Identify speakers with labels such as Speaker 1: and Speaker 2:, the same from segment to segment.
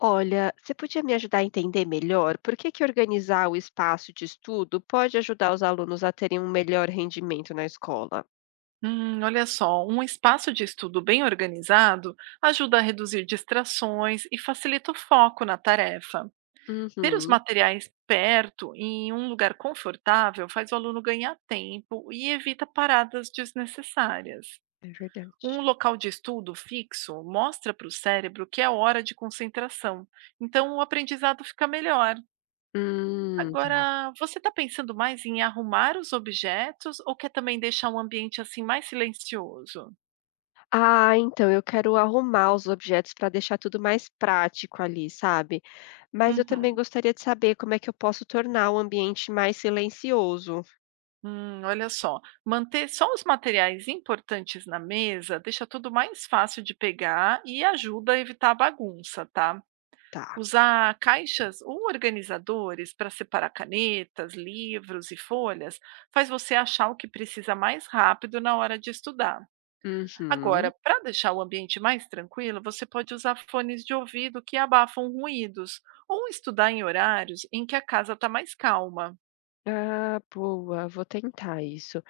Speaker 1: Olha, você podia me ajudar a entender melhor por que que organizar o espaço de estudo pode ajudar os alunos a terem um melhor rendimento na escola?
Speaker 2: Um espaço de estudo bem organizado ajuda a reduzir distrações e facilita o foco na tarefa. Ter os
Speaker 1: Uhum.
Speaker 2: materiais perto e em um lugar confortável faz o aluno ganhar tempo e evita paradas desnecessárias.
Speaker 1: É verdade.
Speaker 2: Um local de estudo fixo mostra para o cérebro que é hora de concentração, então o aprendizado fica melhor.
Speaker 1: Tá.
Speaker 2: Agora, você está pensando mais em arrumar os objetos ou quer também deixar um ambiente assim mais silencioso?
Speaker 1: Ah, então eu quero arrumar os objetos para deixar tudo mais prático ali, sabe? Mas eu também
Speaker 2: Uhum.
Speaker 1: gostaria de saber como é que eu posso tornar o ambiente mais silencioso.
Speaker 2: Manter só os materiais importantes na mesa deixa tudo mais fácil de pegar e ajuda a evitar a bagunça, tá?
Speaker 1: Tá.
Speaker 2: Usar caixas ou organizadores para separar canetas, livros e folhas faz você achar o que precisa mais rápido na hora de estudar.
Speaker 1: Uhum.
Speaker 2: Agora, para deixar o ambiente mais tranquilo, você pode usar fones de ouvido que abafam ruídos ou estudar em horários em que a casa está mais calma.
Speaker 1: Ah, boa, vou tentar isso.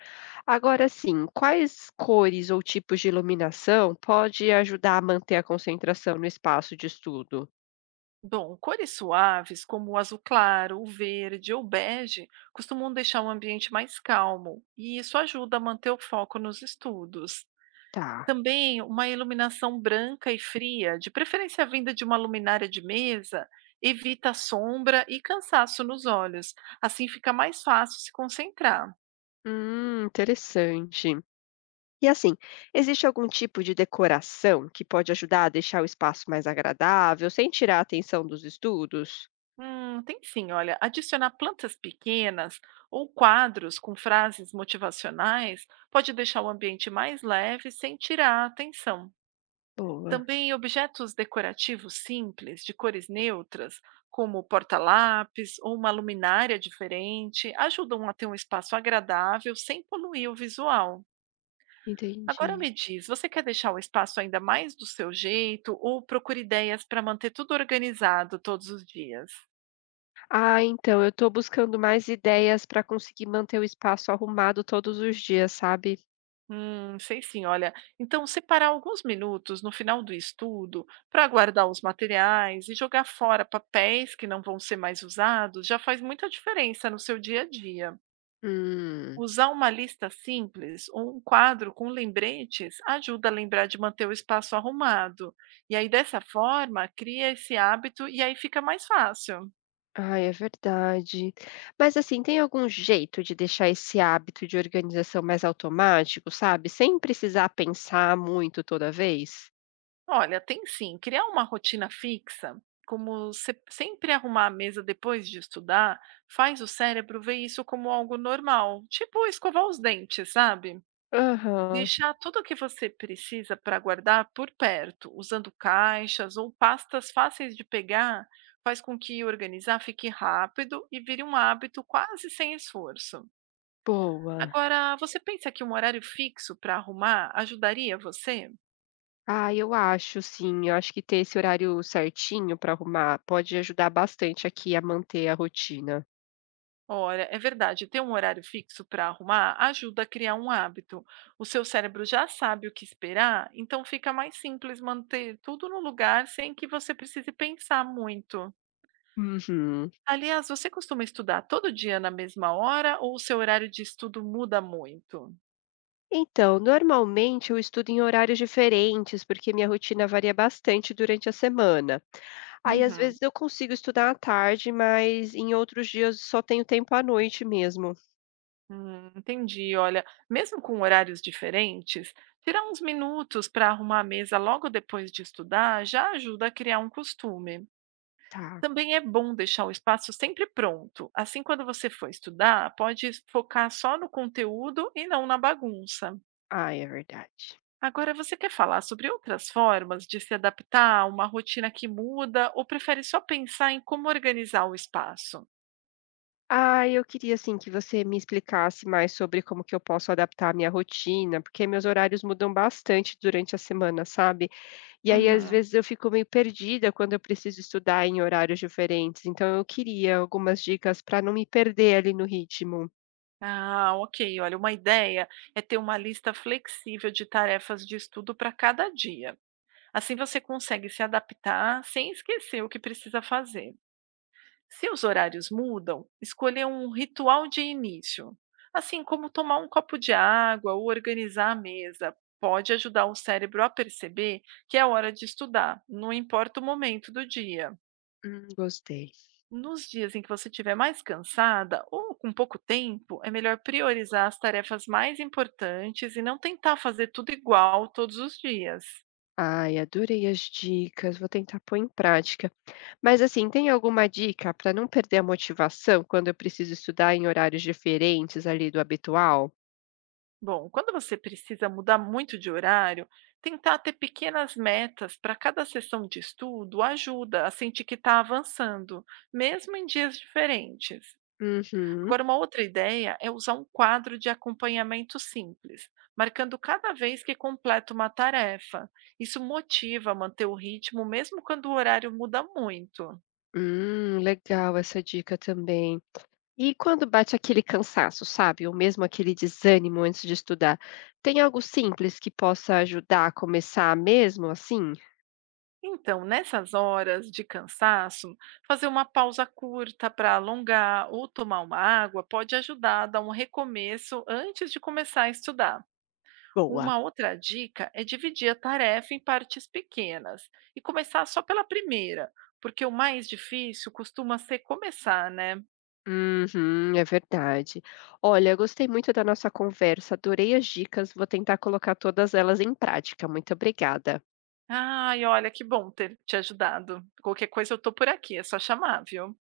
Speaker 1: Agora sim, quais cores ou tipos de iluminação pode ajudar a manter a concentração no espaço de estudo?
Speaker 2: Bom, cores suaves, como o azul claro, o verde ou bege, costumam deixar o ambiente mais calmo, e isso ajuda a manter o foco nos estudos.
Speaker 1: Tá.
Speaker 2: Também, uma iluminação branca e fria, de preferência vinda de uma luminária de mesa, evita sombra e cansaço nos olhos. Assim fica mais fácil se concentrar.
Speaker 1: Interessante. E assim, existe algum tipo de decoração que pode ajudar a deixar o espaço mais agradável, sem tirar a atenção dos estudos?
Speaker 2: Tem sim, olha, adicionar plantas pequenas ou quadros com frases motivacionais pode deixar o ambiente mais leve sem tirar a atenção.
Speaker 1: Boa,
Speaker 2: Também objetos decorativos simples, de cores neutras, como porta-lápis ou uma luminária diferente, ajudam a ter um espaço agradável sem poluir o visual. Agora
Speaker 1: entendi.
Speaker 2: me diz, você quer deixar o espaço ainda mais do seu jeito ou procura ideias para manter tudo organizado todos os dias?
Speaker 1: Ah, então, eu estou buscando mais ideias para conseguir manter o espaço arrumado todos os dias, sabe?
Speaker 2: Sei sim, olha. Então, separar alguns minutos no final do estudo para guardar os materiais e jogar fora papéis que não vão ser mais usados já faz muita diferença no seu dia a dia.
Speaker 1: Hum.
Speaker 2: Usar uma lista simples ou um quadro com lembretes ajuda a lembrar de manter o espaço arrumado. E aí, dessa forma, cria esse hábito e aí fica mais fácil.
Speaker 1: Ai, é verdade. Mas assim, tem algum jeito de deixar esse hábito de organização mais automático, sabe? Sem precisar pensar muito toda vez?
Speaker 2: Olha, tem sim. Criar uma rotina fixa, como se- sempre arrumar a mesa depois de estudar, faz o cérebro ver isso como algo normal, tipo escovar os dentes, sabe?
Speaker 1: Aham,
Speaker 2: Deixar tudo o que você precisa para guardar por perto, usando caixas ou pastas fáceis de pegar, faz com que organizar fique rápido e vire um hábito quase sem esforço.
Speaker 1: boa.
Speaker 2: Agora, você pensa que um horário fixo para arrumar ajudaria você?
Speaker 1: Ah, eu acho sim. Eu acho que ter esse horário certinho para arrumar pode ajudar bastante aqui a manter a rotina.
Speaker 2: Olha, é verdade, ter um horário fixo para arrumar ajuda a criar um hábito. O seu cérebro já sabe o que esperar, então fica mais simples manter tudo no lugar sem que você precise pensar muito.
Speaker 1: Uhum.
Speaker 2: Aliás, você costuma estudar todo dia na mesma hora ou o seu horário de estudo muda muito?
Speaker 1: Então, normalmente eu estudo em horários diferentes, porque minha rotina varia bastante durante a semana. Aí, às
Speaker 2: Uhum,
Speaker 1: vezes, eu consigo estudar à tarde, mas em outros dias só tenho tempo à noite mesmo.
Speaker 2: entendi. Olha, mesmo com horários diferentes, tirar uns minutos para arrumar a mesa logo depois de estudar já ajuda a criar um costume.
Speaker 1: Tá.
Speaker 2: Também é bom deixar o espaço sempre pronto. Assim, quando você for estudar, pode focar só no conteúdo e não na bagunça.
Speaker 1: Ah, é verdade.
Speaker 2: Agora, você quer falar sobre outras formas de se adaptar a uma rotina que muda ou prefere só pensar em como organizar o espaço?
Speaker 1: Ah, eu queria, assim, que você me explicasse mais sobre como que eu posso adaptar a minha rotina, porque meus horários mudam bastante durante a semana, sabe? E aí, às
Speaker 2: Uhum.
Speaker 1: vezes, eu fico meio perdida quando eu preciso estudar em horários diferentes. Então, eu queria algumas dicas para não me perder ali no ritmo.
Speaker 2: Ah, ok. Olha, uma ideia é ter uma lista flexível de tarefas de estudo para cada dia. Assim você consegue se adaptar sem esquecer o que precisa fazer. Se os horários mudam, escolher um ritual de início, assim como tomar um copo de água ou organizar a mesa, pode ajudar o cérebro a perceber que é hora de estudar, não importa o momento do dia.
Speaker 1: Gostei.
Speaker 2: Nos dias em que você estiver mais cansada ou com pouco tempo, é melhor priorizar as tarefas mais importantes e não tentar fazer tudo igual todos os dias.
Speaker 1: Ai, adorei as dicas. Vou tentar pôr em prática. Mas assim, tem alguma dica para não perder a motivação quando eu preciso estudar em horários diferentes ali do habitual?
Speaker 2: Bom, quando você precisa mudar muito de horário, tentar ter pequenas metas para cada sessão de estudo ajuda a sentir que está avançando, mesmo em dias diferentes.
Speaker 1: Uhum.
Speaker 2: Agora, uma outra ideia é usar um quadro de acompanhamento simples, marcando cada vez que completa uma tarefa. Isso motiva a manter o ritmo, mesmo quando o horário muda muito.
Speaker 1: Legal essa dica também. E quando bate aquele cansaço, sabe? Ou mesmo aquele desânimo antes de estudar, tem algo simples que possa ajudar a começar mesmo assim?
Speaker 2: Então, nessas horas de cansaço, fazer uma pausa curta para alongar ou tomar uma água pode ajudar a dar um recomeço antes de começar a estudar.
Speaker 1: Boa.
Speaker 2: Uma outra dica é dividir a tarefa em partes pequenas e começar só pela primeira, porque o mais difícil costuma ser começar, né?
Speaker 1: Uhum, é verdade. Olha, gostei muito da nossa conversa, adorei as dicas, vou tentar colocar todas elas em prática. Muito obrigada.
Speaker 2: Ai, olha, que bom ter te ajudado. Qualquer coisa eu tô por aqui, é só chamar, viu?